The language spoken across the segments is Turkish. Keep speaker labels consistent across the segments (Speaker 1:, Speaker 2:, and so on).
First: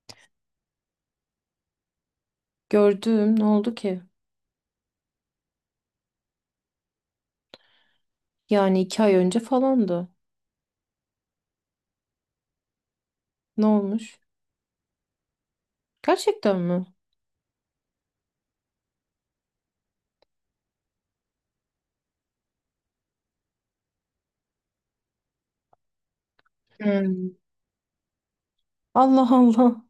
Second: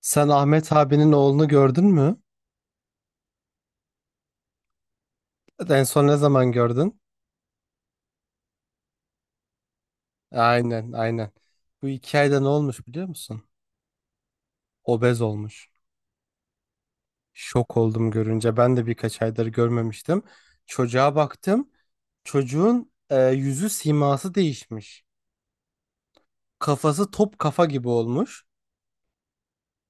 Speaker 1: Sen Ahmet abinin oğlunu gördün mü?
Speaker 2: Gördüm. Ne oldu ki?
Speaker 1: En son ne zaman gördün?
Speaker 2: Yani 2 ay önce falandı.
Speaker 1: Aynen, aynen. Bu 2 ayda ne olmuş biliyor musun?
Speaker 2: Ne olmuş?
Speaker 1: Obez olmuş.
Speaker 2: Gerçekten mi?
Speaker 1: Şok oldum görünce. Ben de birkaç aydır görmemiştim. Çocuğa baktım. Çocuğun yüzü siması değişmiş. Kafası
Speaker 2: Hmm.
Speaker 1: top kafa gibi olmuş.
Speaker 2: Allah Allah.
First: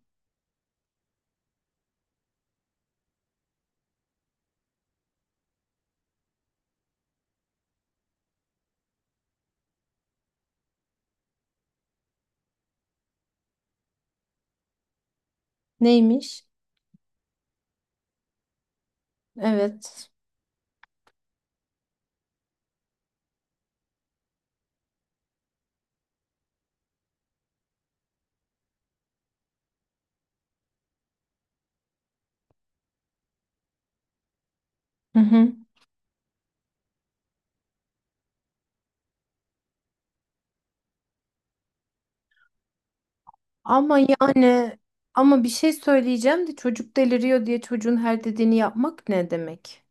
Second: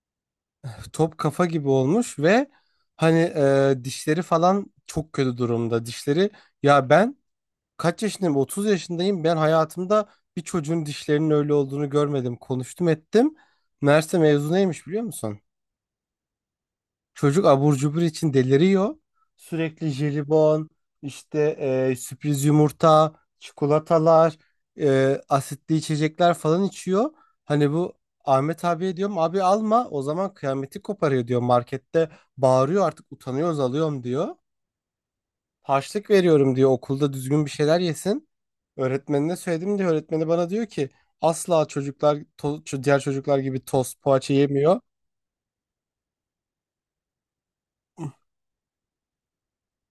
Speaker 1: Top kafa gibi olmuş ve hani dişleri falan çok kötü durumda. Dişleri ya ben Kaç yaşındayım? 30 yaşındayım. Ben hayatımda bir çocuğun dişlerinin öyle olduğunu görmedim. Konuştum ettim. Meğerse mevzu neymiş biliyor musun?
Speaker 2: Neymiş?
Speaker 1: Çocuk abur cubur için deliriyor. Sürekli
Speaker 2: Evet.
Speaker 1: jelibon, işte sürpriz yumurta, çikolatalar, asitli içecekler falan içiyor. Hani bu Ahmet abiye diyorum abi alma, o zaman kıyameti koparıyor diyor, markette bağırıyor artık, utanıyoruz alıyorum diyor.
Speaker 2: Hı hı.
Speaker 1: Harçlık veriyorum diyor, okulda düzgün bir şeyler yesin. Öğretmenine söyledim diyor. Öğretmeni bana diyor ki asla çocuklar diğer çocuklar gibi
Speaker 2: Ama
Speaker 1: tost poğaça
Speaker 2: yani
Speaker 1: yemiyor.
Speaker 2: ama bir şey söyleyeceğim de çocuk deliriyor diye çocuğun her dediğini yapmak ne demek?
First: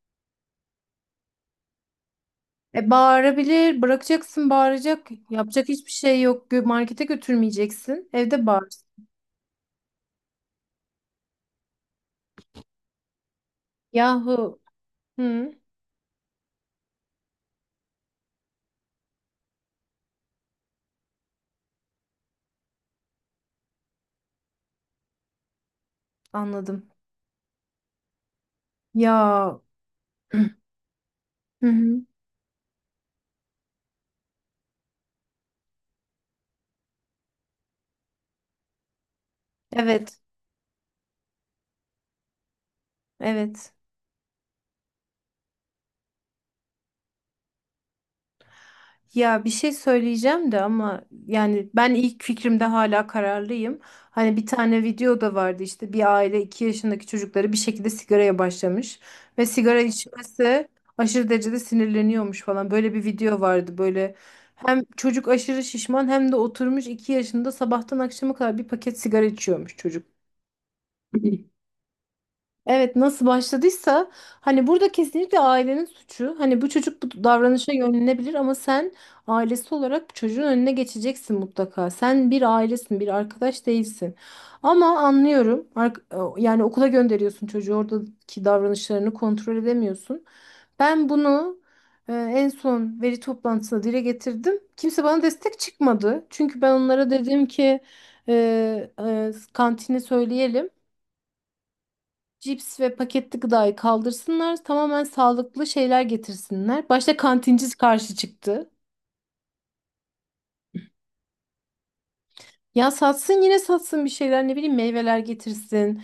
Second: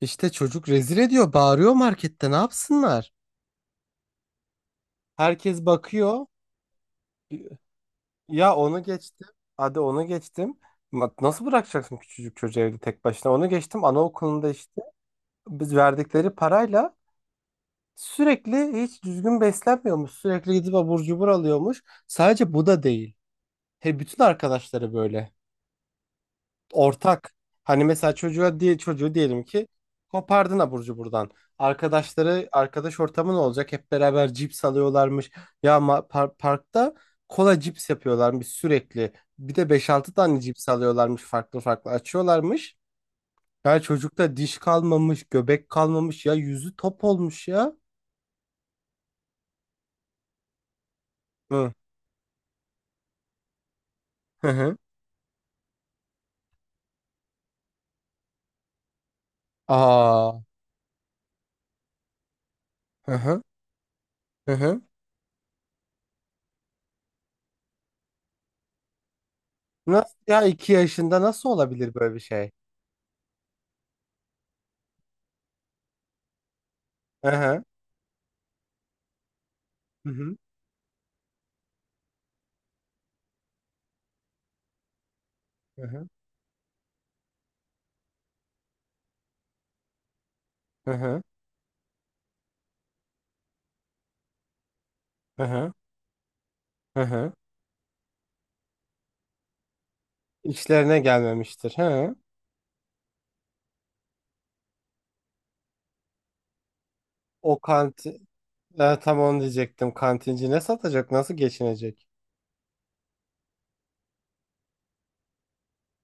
Speaker 1: İşte çocuk rezil ediyor, bağırıyor markette, ne
Speaker 2: E
Speaker 1: yapsınlar?
Speaker 2: bağırabilir, bırakacaksın bağıracak.
Speaker 1: Herkes
Speaker 2: Yapacak hiçbir şey
Speaker 1: bakıyor.
Speaker 2: yok. Markete götürmeyeceksin. Evde
Speaker 1: Ya
Speaker 2: bağır.
Speaker 1: onu geçtim. Hadi onu geçtim. Nasıl bırakacaksın küçücük çocuğu evde tek başına? Onu geçtim. Anaokulunda
Speaker 2: Yahu.
Speaker 1: işte
Speaker 2: Hı,
Speaker 1: biz verdikleri parayla sürekli hiç düzgün beslenmiyormuş. Sürekli gidip abur cubur alıyormuş. Sadece bu da değil. He, bütün arkadaşları böyle
Speaker 2: anladım.
Speaker 1: ortak. Hani mesela çocuğa diye çocuğu diyelim
Speaker 2: Ya.
Speaker 1: ki
Speaker 2: Hı
Speaker 1: kopardın aburcu buradan.
Speaker 2: hı.
Speaker 1: Arkadaşları, arkadaş ortamı ne olacak? Hep beraber cips alıyorlarmış. Ya parkta kola cips yapıyorlarmış sürekli. Bir de beş altı
Speaker 2: Evet.
Speaker 1: tane cips alıyorlarmış, farklı farklı açıyorlarmış.
Speaker 2: Evet.
Speaker 1: Ya çocukta diş kalmamış, göbek kalmamış, ya yüzü top olmuş ya.
Speaker 2: Ya bir şey söyleyeceğim de ama yani
Speaker 1: Hı
Speaker 2: ben ilk fikrimde hala kararlıyım. Hani bir
Speaker 1: hı. Hı.
Speaker 2: tane video da vardı işte bir aile 2 yaşındaki çocukları bir şekilde sigaraya başlamış ve sigara
Speaker 1: Aa.
Speaker 2: içmesi aşırı derecede sinirleniyormuş falan. Böyle bir
Speaker 1: Hı
Speaker 2: video
Speaker 1: hı.
Speaker 2: vardı böyle
Speaker 1: Hı
Speaker 2: hem
Speaker 1: hı.
Speaker 2: çocuk aşırı şişman hem de oturmuş 2 yaşında sabahtan akşama kadar bir paket sigara içiyormuş çocuk.
Speaker 1: Nasıl ya, 2 yaşında nasıl olabilir böyle bir şey?
Speaker 2: Evet nasıl başladıysa hani burada kesinlikle ailenin suçu. Hani bu çocuk bu
Speaker 1: Hı hı.
Speaker 2: davranışa yönlenebilir ama sen ailesi
Speaker 1: Hı
Speaker 2: olarak
Speaker 1: hı.
Speaker 2: çocuğun önüne geçeceksin mutlaka. Sen bir ailesin, bir arkadaş değilsin. Ama anlıyorum.
Speaker 1: Hı hı.
Speaker 2: Yani okula gönderiyorsun çocuğu oradaki davranışlarını kontrol edemiyorsun.
Speaker 1: Hı
Speaker 2: Ben
Speaker 1: hı.
Speaker 2: bunu en son veri toplantısında dile getirdim. Kimse bana
Speaker 1: Hı
Speaker 2: destek
Speaker 1: hı.
Speaker 2: çıkmadı. Çünkü ben
Speaker 1: Hı
Speaker 2: onlara
Speaker 1: hı.
Speaker 2: dedim ki e, kantini söyleyelim
Speaker 1: İşlerine gelmemiştir. Hı.
Speaker 2: cips ve paketli gıdayı kaldırsınlar, tamamen sağlıklı şeyler getirsinler. Başta
Speaker 1: O
Speaker 2: kantinci karşı
Speaker 1: kanti
Speaker 2: çıktı.
Speaker 1: tam onu diyecektim. Kantinci ne satacak? Nasıl geçinecek?
Speaker 2: Ya satsın yine satsın bir şeyler ne bileyim meyveler getirsin.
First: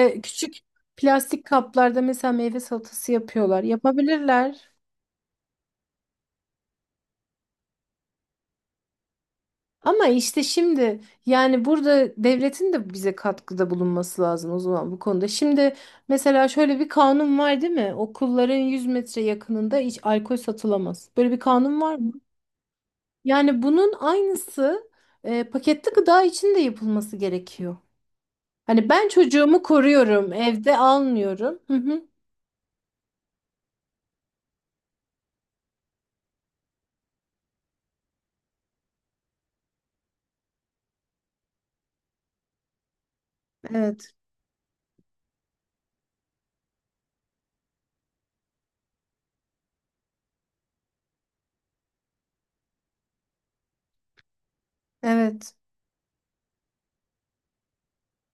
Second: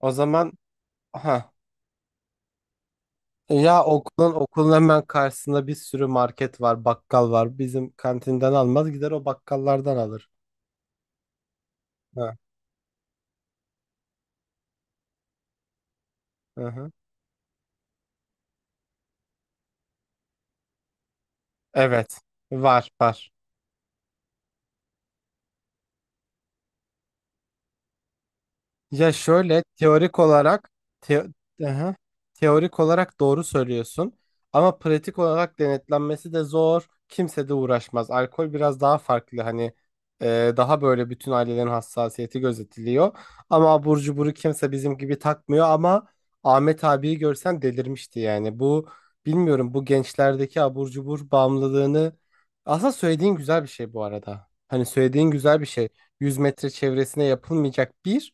Speaker 1: O zaman
Speaker 2: küçük plastik
Speaker 1: ha,
Speaker 2: kaplarda mesela meyve salatası yapıyorlar.
Speaker 1: ya okulun
Speaker 2: Yapabilirler.
Speaker 1: okulun hemen karşısında bir sürü market var, bakkal var. Bizim kantinden almaz, gider o bakkallardan
Speaker 2: Ama
Speaker 1: alır.
Speaker 2: işte şimdi yani burada
Speaker 1: Hı
Speaker 2: devletin de bize katkıda bulunması lazım o zaman bu konuda. Şimdi mesela
Speaker 1: hı.
Speaker 2: şöyle bir
Speaker 1: Hı.
Speaker 2: kanun var değil mi? Okulların 100 metre yakınında hiç alkol satılamaz. Böyle bir kanun var mı?
Speaker 1: Evet. Var, var.
Speaker 2: Yani bunun aynısı paketli gıda için de yapılması gerekiyor. Hani ben
Speaker 1: Ya şöyle
Speaker 2: çocuğumu
Speaker 1: teorik
Speaker 2: koruyorum,
Speaker 1: olarak
Speaker 2: evde
Speaker 1: teo-
Speaker 2: almıyorum. Hı
Speaker 1: Aha,
Speaker 2: hı.
Speaker 1: teorik olarak doğru söylüyorsun ama pratik olarak denetlenmesi de zor. Kimse de uğraşmaz. Alkol biraz daha farklı, hani daha böyle bütün ailelerin hassasiyeti gözetiliyor. Ama abur
Speaker 2: Evet,
Speaker 1: cuburu kimse bizim gibi takmıyor ama Ahmet abiyi görsen delirmişti yani. Bu, bilmiyorum, bu gençlerdeki abur cubur bağımlılığını aslında söylediğin güzel bir şey bu arada. Hani söylediğin
Speaker 2: evet,
Speaker 1: güzel bir şey. 100 metre çevresine yapılmayacak bir.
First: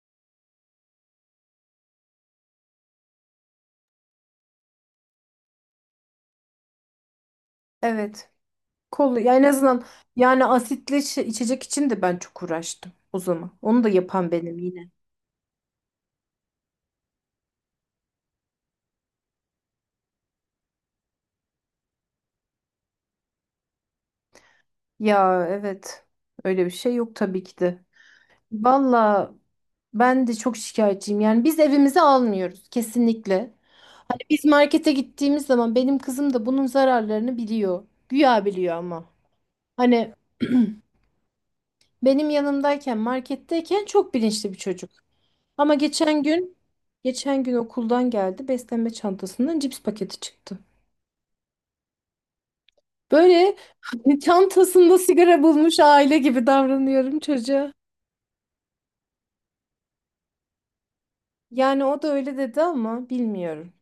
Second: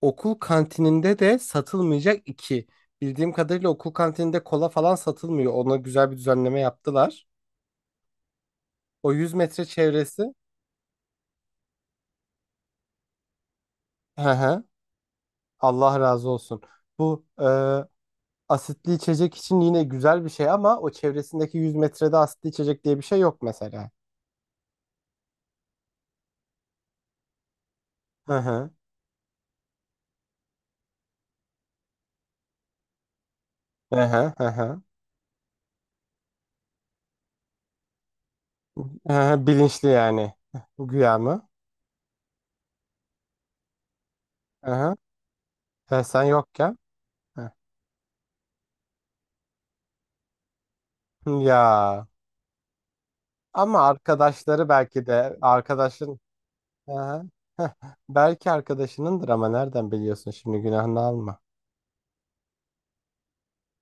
Speaker 1: Okul kantininde de satılmayacak iki. Bildiğim kadarıyla okul kantininde kola falan satılmıyor. Ona güzel bir düzenleme yaptılar.
Speaker 2: evet.
Speaker 1: O
Speaker 2: Kol, ya
Speaker 1: 100
Speaker 2: en
Speaker 1: metre
Speaker 2: azından
Speaker 1: çevresi.
Speaker 2: yani asitli içecek için de ben çok uğraştım o zaman. Onu da yapan
Speaker 1: Hı
Speaker 2: benim
Speaker 1: hı.
Speaker 2: yine.
Speaker 1: Allah razı olsun. Bu asitli içecek için yine güzel bir şey ama o çevresindeki 100 metrede asitli içecek diye bir şey yok mesela.
Speaker 2: Ya evet, öyle bir şey yok tabii ki de.
Speaker 1: Hı hı.
Speaker 2: Valla ben de çok şikayetçiyim. Yani biz evimize almıyoruz kesinlikle.
Speaker 1: Hı
Speaker 2: Hani
Speaker 1: hı
Speaker 2: biz
Speaker 1: hı hı.
Speaker 2: markete gittiğimiz zaman benim kızım da bunun zararlarını biliyor. Güya biliyor ama.
Speaker 1: Hı hı, bilinçli
Speaker 2: Hani
Speaker 1: yani. Güya mı?
Speaker 2: benim yanımdayken, marketteyken çok bilinçli bir
Speaker 1: Hı
Speaker 2: çocuk.
Speaker 1: hı.
Speaker 2: Ama
Speaker 1: E,
Speaker 2: geçen
Speaker 1: sen
Speaker 2: gün,
Speaker 1: yokken.
Speaker 2: geçen
Speaker 1: Hı.
Speaker 2: gün okuldan geldi. Beslenme çantasından cips paketi çıktı.
Speaker 1: Ya.
Speaker 2: Böyle
Speaker 1: Ama arkadaşları
Speaker 2: çantasında
Speaker 1: belki de
Speaker 2: sigara bulmuş aile
Speaker 1: arkadaşın.
Speaker 2: gibi davranıyorum
Speaker 1: Aha. Heh,
Speaker 2: çocuğa.
Speaker 1: belki arkadaşınındır ama nereden biliyorsun şimdi, günahını alma.
Speaker 2: Yani o da öyle dedi ama bilmiyorum.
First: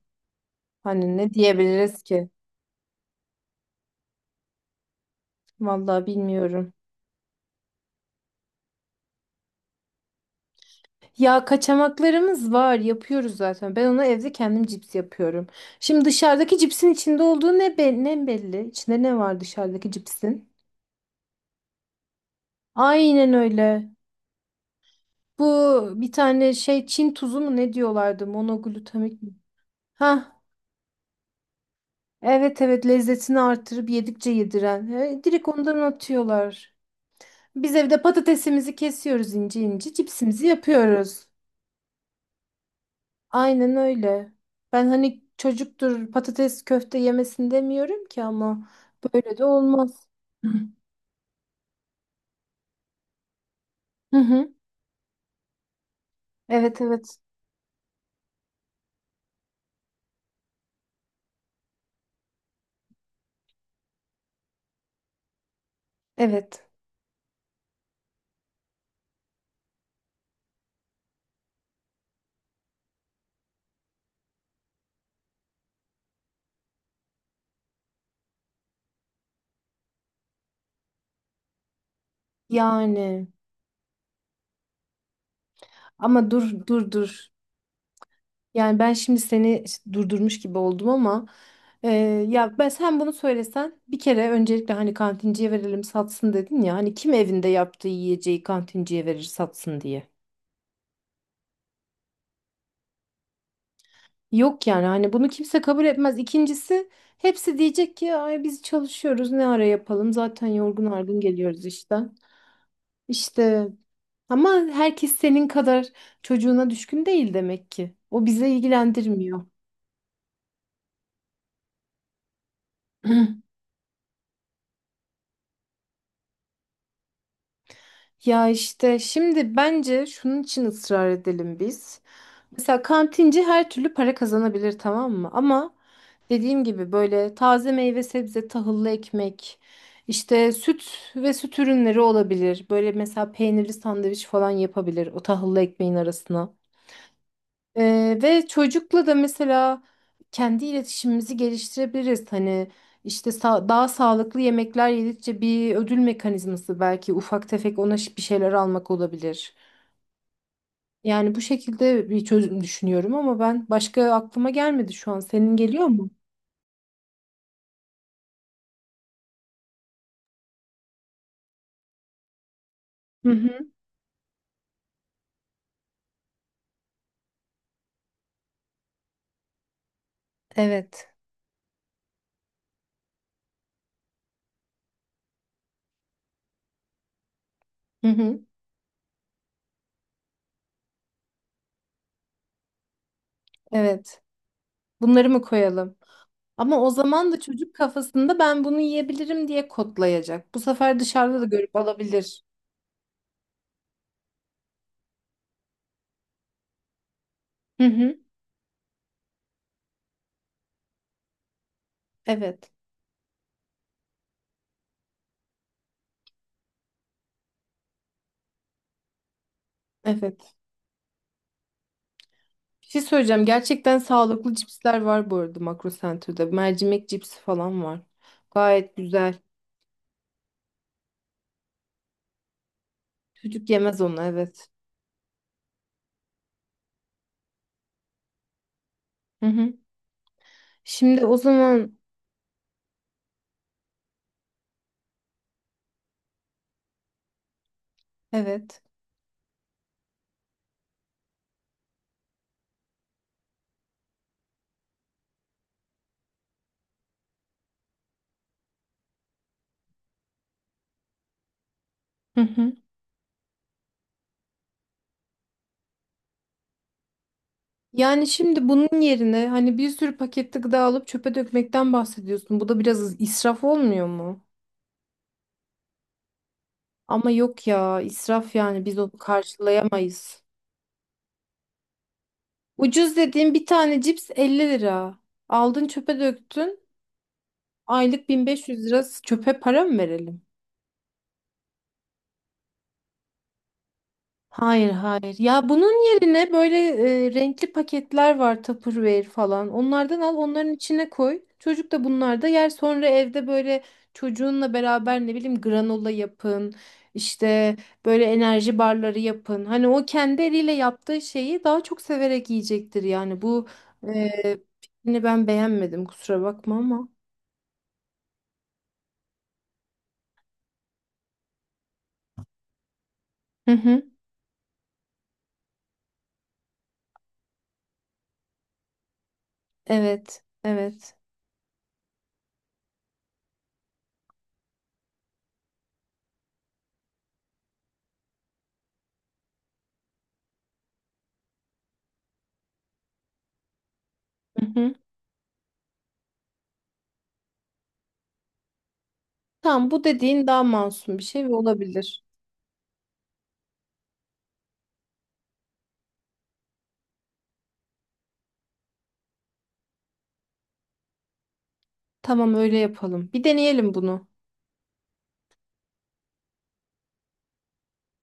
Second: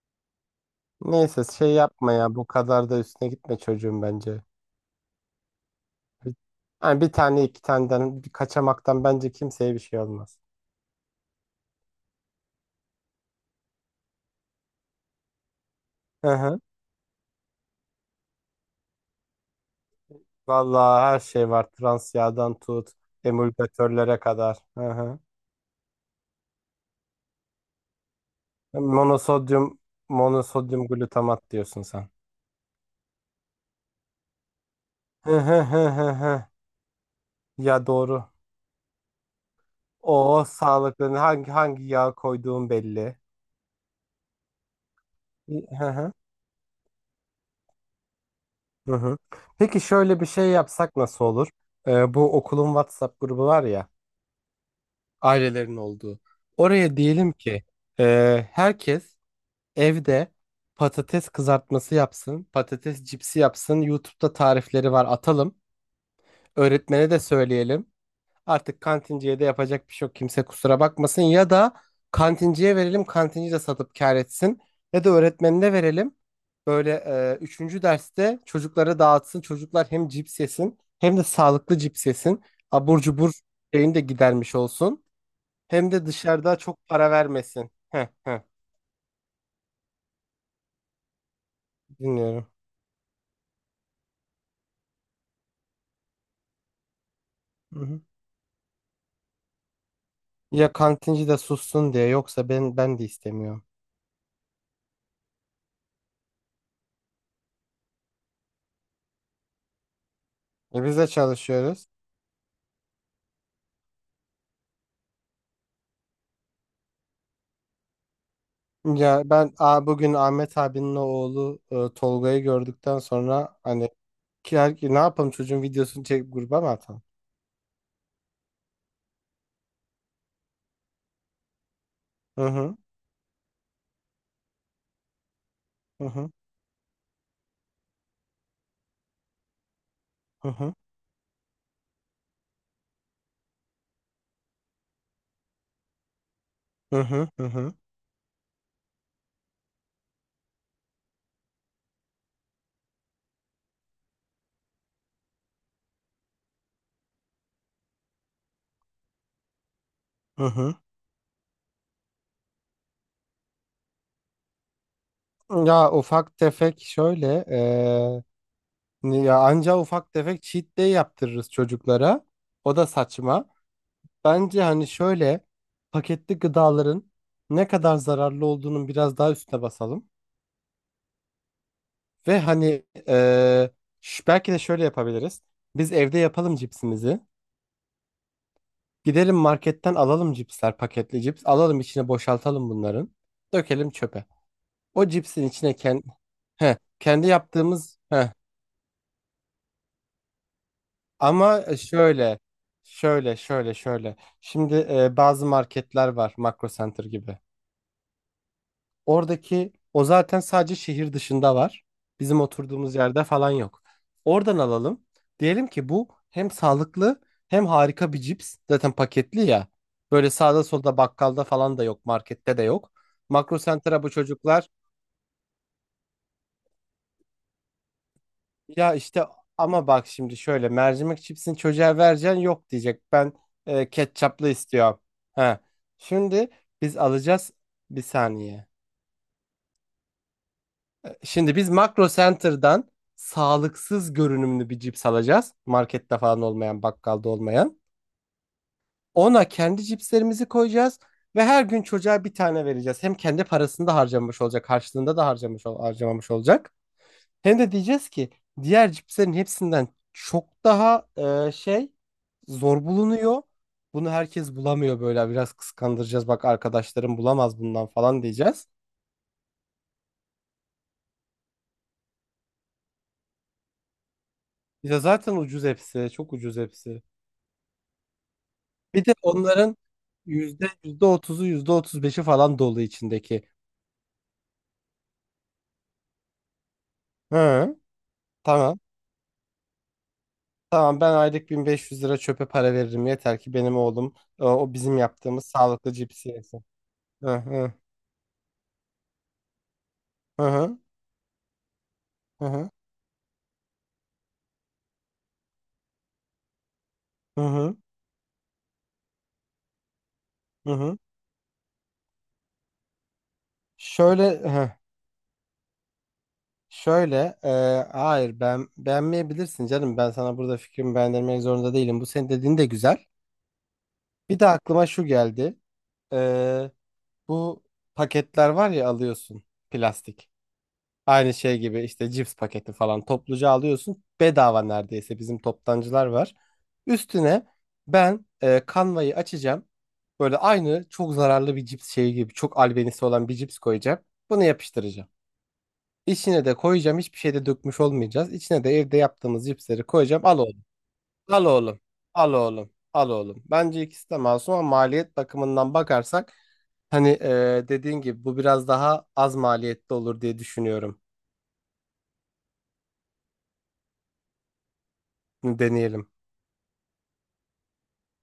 Speaker 2: Hani ne
Speaker 1: Neyse, şey
Speaker 2: diyebiliriz
Speaker 1: yapma
Speaker 2: ki?
Speaker 1: ya, bu kadar da üstüne gitme çocuğum bence.
Speaker 2: Vallahi
Speaker 1: Bir-
Speaker 2: bilmiyorum.
Speaker 1: Yani bir tane iki taneden, bir kaçamaktan bence kimseye bir şey olmaz.
Speaker 2: Ya kaçamaklarımız var, yapıyoruz zaten. Ben ona evde kendim cips yapıyorum. Şimdi
Speaker 1: Hı
Speaker 2: dışarıdaki
Speaker 1: hı.
Speaker 2: cipsin içinde olduğu ne, ne belli? İçinde ne var dışarıdaki cipsin?
Speaker 1: Vallahi her şey var. Trans yağdan tut
Speaker 2: Aynen öyle.
Speaker 1: emulgatörlere kadar. Hı hı.
Speaker 2: Bu bir tane şey Çin tuzu mu ne diyorlardı? Monoglutamik mi?
Speaker 1: Monosodyum
Speaker 2: Ha,
Speaker 1: monosodyum glutamat diyorsun sen.
Speaker 2: evet evet lezzetini artırıp yedikçe yediren. E,
Speaker 1: Hı
Speaker 2: direkt
Speaker 1: hı
Speaker 2: ondan
Speaker 1: hı hı hı.
Speaker 2: atıyorlar. Biz
Speaker 1: Ya
Speaker 2: evde
Speaker 1: doğru.
Speaker 2: patatesimizi kesiyoruz ince ince,
Speaker 1: O
Speaker 2: cipsimizi
Speaker 1: sağlıklı,
Speaker 2: yapıyoruz.
Speaker 1: hangi yağ koyduğun belli.
Speaker 2: Aynen öyle. Ben hani
Speaker 1: Hı
Speaker 2: çocuktur
Speaker 1: hı.
Speaker 2: patates köfte yemesin demiyorum ki ama
Speaker 1: Hı hı.
Speaker 2: böyle de
Speaker 1: Peki
Speaker 2: olmaz.
Speaker 1: şöyle bir şey yapsak nasıl olur? Bu okulun WhatsApp grubu var ya,
Speaker 2: Hı hı.
Speaker 1: ailelerin olduğu.
Speaker 2: Evet
Speaker 1: Oraya
Speaker 2: evet.
Speaker 1: diyelim ki herkes evde patates kızartması yapsın, patates cipsi yapsın. YouTube'da tarifleri var, atalım.
Speaker 2: Evet.
Speaker 1: Öğretmene de söyleyelim. Artık kantinciye de yapacak bir şey yok. Kimse kusura bakmasın. Ya da kantinciye verelim. Kantinci de satıp kâr etsin. Ya da öğretmenine verelim. Böyle üçüncü derste çocuklara dağıtsın. Çocuklar hem cips yesin hem de sağlıklı cips yesin. Abur
Speaker 2: Yani
Speaker 1: cubur şeyini de gidermiş olsun. Hem de
Speaker 2: ama dur
Speaker 1: dışarıda
Speaker 2: dur
Speaker 1: çok
Speaker 2: dur.
Speaker 1: para vermesin. Heh, heh,
Speaker 2: Yani ben şimdi seni işte durdurmuş gibi oldum ama e,
Speaker 1: dinliyorum.
Speaker 2: ya ben sen bunu söylesen bir kere öncelikle hani kantinciye verelim satsın dedin ya hani kim evinde
Speaker 1: Hı
Speaker 2: yaptığı
Speaker 1: hı.
Speaker 2: yiyeceği kantinciye verir satsın diye.
Speaker 1: Ya kantinci de sussun diye, yoksa ben de istemiyorum.
Speaker 2: Yok yani hani bunu kimse kabul etmez. İkincisi hepsi diyecek ki ay biz çalışıyoruz ne ara yapalım zaten
Speaker 1: E,
Speaker 2: yorgun
Speaker 1: biz de
Speaker 2: argın geliyoruz
Speaker 1: çalışıyoruz.
Speaker 2: işten. İşte ama herkes senin kadar çocuğuna düşkün değil demek ki. O bize
Speaker 1: Ya
Speaker 2: ilgilendirmiyor.
Speaker 1: ben, bugün Ahmet abinin oğlu Tolga'yı gördükten sonra hani ki, her- ki ne yapalım, çocuğun videosunu çekip gruba mı atalım?
Speaker 2: Ya işte şimdi bence şunun için ısrar edelim biz.
Speaker 1: Hı hı
Speaker 2: Mesela kantinci her türlü para kazanabilir tamam mı? Ama
Speaker 1: hı hı
Speaker 2: dediğim gibi böyle taze meyve sebze, tahıllı ekmek,
Speaker 1: hı
Speaker 2: işte
Speaker 1: hı
Speaker 2: süt ve süt ürünleri olabilir. Böyle mesela peynirli sandviç falan yapabilir o tahıllı ekmeğin arasına.
Speaker 1: hı hı hı hı.
Speaker 2: Ve çocukla da mesela kendi iletişimimizi geliştirebiliriz. Hani işte daha sağlıklı yemekler yedikçe bir ödül mekanizması belki ufak tefek ona bir şeyler almak olabilir.
Speaker 1: Hı hı.
Speaker 2: Yani bu şekilde bir çözüm düşünüyorum ama ben başka aklıma gelmedi şu an. Senin geliyor
Speaker 1: Ya
Speaker 2: mu?
Speaker 1: ufak tefek şöyle ya anca ufak tefek cheat day yaptırırız çocuklara. O da
Speaker 2: Hı
Speaker 1: saçma.
Speaker 2: hı.
Speaker 1: Bence hani şöyle paketli gıdaların ne kadar zararlı olduğunun biraz daha üstüne basalım.
Speaker 2: Evet.
Speaker 1: Ve hani eee, belki de şöyle yapabiliriz. Biz evde yapalım cipsimizi.
Speaker 2: Hı hı.
Speaker 1: Gidelim marketten alalım cipsler, paketli cips. Alalım, içine boşaltalım bunların. Dökelim
Speaker 2: Evet.
Speaker 1: çöpe. O
Speaker 2: Bunları mı
Speaker 1: cipsin içine
Speaker 2: koyalım?
Speaker 1: kendi,
Speaker 2: Ama o
Speaker 1: kendi
Speaker 2: zaman da çocuk
Speaker 1: yaptığımız... heh.
Speaker 2: kafasında ben bunu yiyebilirim diye kodlayacak. Bu sefer dışarıda da
Speaker 1: Ama
Speaker 2: görüp
Speaker 1: şöyle,
Speaker 2: alabilir.
Speaker 1: şöyle, şöyle, şöyle. Şimdi bazı marketler var. Makro Center gibi.
Speaker 2: Hı hı.
Speaker 1: Oradaki o zaten sadece şehir dışında var. Bizim
Speaker 2: Evet.
Speaker 1: oturduğumuz yerde falan yok. Oradan alalım. Diyelim ki bu hem sağlıklı hem harika bir cips. Zaten paketli ya. Böyle
Speaker 2: Evet.
Speaker 1: sağda solda bakkalda falan da yok, markette de
Speaker 2: Bir
Speaker 1: yok.
Speaker 2: şey söyleyeceğim.
Speaker 1: Makro
Speaker 2: Gerçekten
Speaker 1: Center'a bu
Speaker 2: sağlıklı
Speaker 1: çocuklar,
Speaker 2: cipsler var bu arada Makro Center'da. Mercimek cipsi falan var.
Speaker 1: ya
Speaker 2: Gayet
Speaker 1: işte
Speaker 2: güzel.
Speaker 1: ama bak şimdi şöyle, mercimek cipsini çocuğa vereceksin, yok diyecek. Ben
Speaker 2: Çocuk yemez onu
Speaker 1: ketçaplı
Speaker 2: evet.
Speaker 1: istiyorum. Ha. Şimdi biz alacağız, bir saniye.
Speaker 2: Hı hı. Şimdi o
Speaker 1: Şimdi biz
Speaker 2: zaman
Speaker 1: Makro Center'dan sağlıksız görünümlü bir cips alacağız. Markette falan olmayan, bakkalda olmayan.
Speaker 2: evet.
Speaker 1: Ona kendi cipslerimizi koyacağız ve her gün çocuğa bir tane vereceğiz. Hem kendi parasını da harcamış olacak, karşılığında da harcamamış olacak. Hem de diyeceğiz ki diğer cipslerin hepsinden çok daha e, şey
Speaker 2: Hı hı.
Speaker 1: zor bulunuyor. Bunu herkes bulamıyor, böyle biraz kıskandıracağız. Bak, arkadaşlarım bulamaz bundan falan
Speaker 2: Yani
Speaker 1: diyeceğiz.
Speaker 2: şimdi bunun yerine hani bir sürü paketli gıda alıp çöpe dökmekten bahsediyorsun. Bu da biraz israf olmuyor mu?
Speaker 1: Ya zaten ucuz hepsi, çok ucuz hepsi.
Speaker 2: Ama yok ya israf yani biz
Speaker 1: Bir de
Speaker 2: onu
Speaker 1: onların
Speaker 2: karşılayamayız.
Speaker 1: yüzde otuzu, yüzde otuz beşi falan dolu
Speaker 2: Ucuz
Speaker 1: içindeki.
Speaker 2: dediğim bir tane cips 50 lira. Aldın çöpe döktün.
Speaker 1: Hı.
Speaker 2: Aylık
Speaker 1: Tamam.
Speaker 2: 1500 lira çöpe para mı verelim?
Speaker 1: Tamam, ben aylık 1500 lira çöpe para veririm, yeter ki benim oğlum o
Speaker 2: Hayır
Speaker 1: bizim
Speaker 2: hayır.
Speaker 1: yaptığımız
Speaker 2: Ya
Speaker 1: sağlıklı
Speaker 2: bunun
Speaker 1: cipsi
Speaker 2: yerine
Speaker 1: yesin.
Speaker 2: böyle
Speaker 1: Hı
Speaker 2: renkli
Speaker 1: hı.
Speaker 2: paketler var Tupperware falan. Onlardan al,
Speaker 1: Hı
Speaker 2: onların
Speaker 1: hı.
Speaker 2: içine koy. Çocuk da
Speaker 1: Hı
Speaker 2: bunlarda yer.
Speaker 1: hı.
Speaker 2: Sonra evde böyle çocuğunla beraber ne bileyim granola yapın.
Speaker 1: Hı
Speaker 2: İşte
Speaker 1: hı.
Speaker 2: böyle enerji barları yapın. Hani o kendi
Speaker 1: Hı
Speaker 2: eliyle
Speaker 1: hı.
Speaker 2: yaptığı şeyi daha çok severek yiyecektir yani. Bu
Speaker 1: Şöyle hı.
Speaker 2: fikrini ben beğenmedim kusura bakma ama.
Speaker 1: Şöyle hayır, ben beğenmeyebilirsin canım, ben sana burada fikrimi beğendirmek zorunda değilim. Bu senin dediğin de güzel.
Speaker 2: Hı hı.
Speaker 1: Bir de aklıma şu geldi. E, bu paketler var ya, alıyorsun plastik.
Speaker 2: Evet, evet.
Speaker 1: Aynı şey gibi işte, cips paketi falan topluca alıyorsun. Bedava neredeyse, bizim toptancılar var. Üstüne ben kanvayı açacağım. Böyle aynı çok zararlı bir cips şeyi gibi, çok albenisi olan bir cips koyacağım. Bunu
Speaker 2: Hı hı.
Speaker 1: yapıştıracağım. İçine de koyacağım. Hiçbir şey de dökmüş olmayacağız. İçine de evde yaptığımız cipsleri
Speaker 2: Tamam bu
Speaker 1: koyacağım. Al
Speaker 2: dediğin daha
Speaker 1: oğlum.
Speaker 2: masum bir şey
Speaker 1: Al
Speaker 2: ve
Speaker 1: oğlum.
Speaker 2: olabilir.
Speaker 1: Al oğlum. Al oğlum. Bence ikisi de masum ama maliyet bakımından bakarsak hani dediğin gibi bu biraz daha az maliyetli olur diye düşünüyorum.
Speaker 2: Tamam öyle yapalım. Bir deneyelim bunu.
Speaker 1: Deneyelim.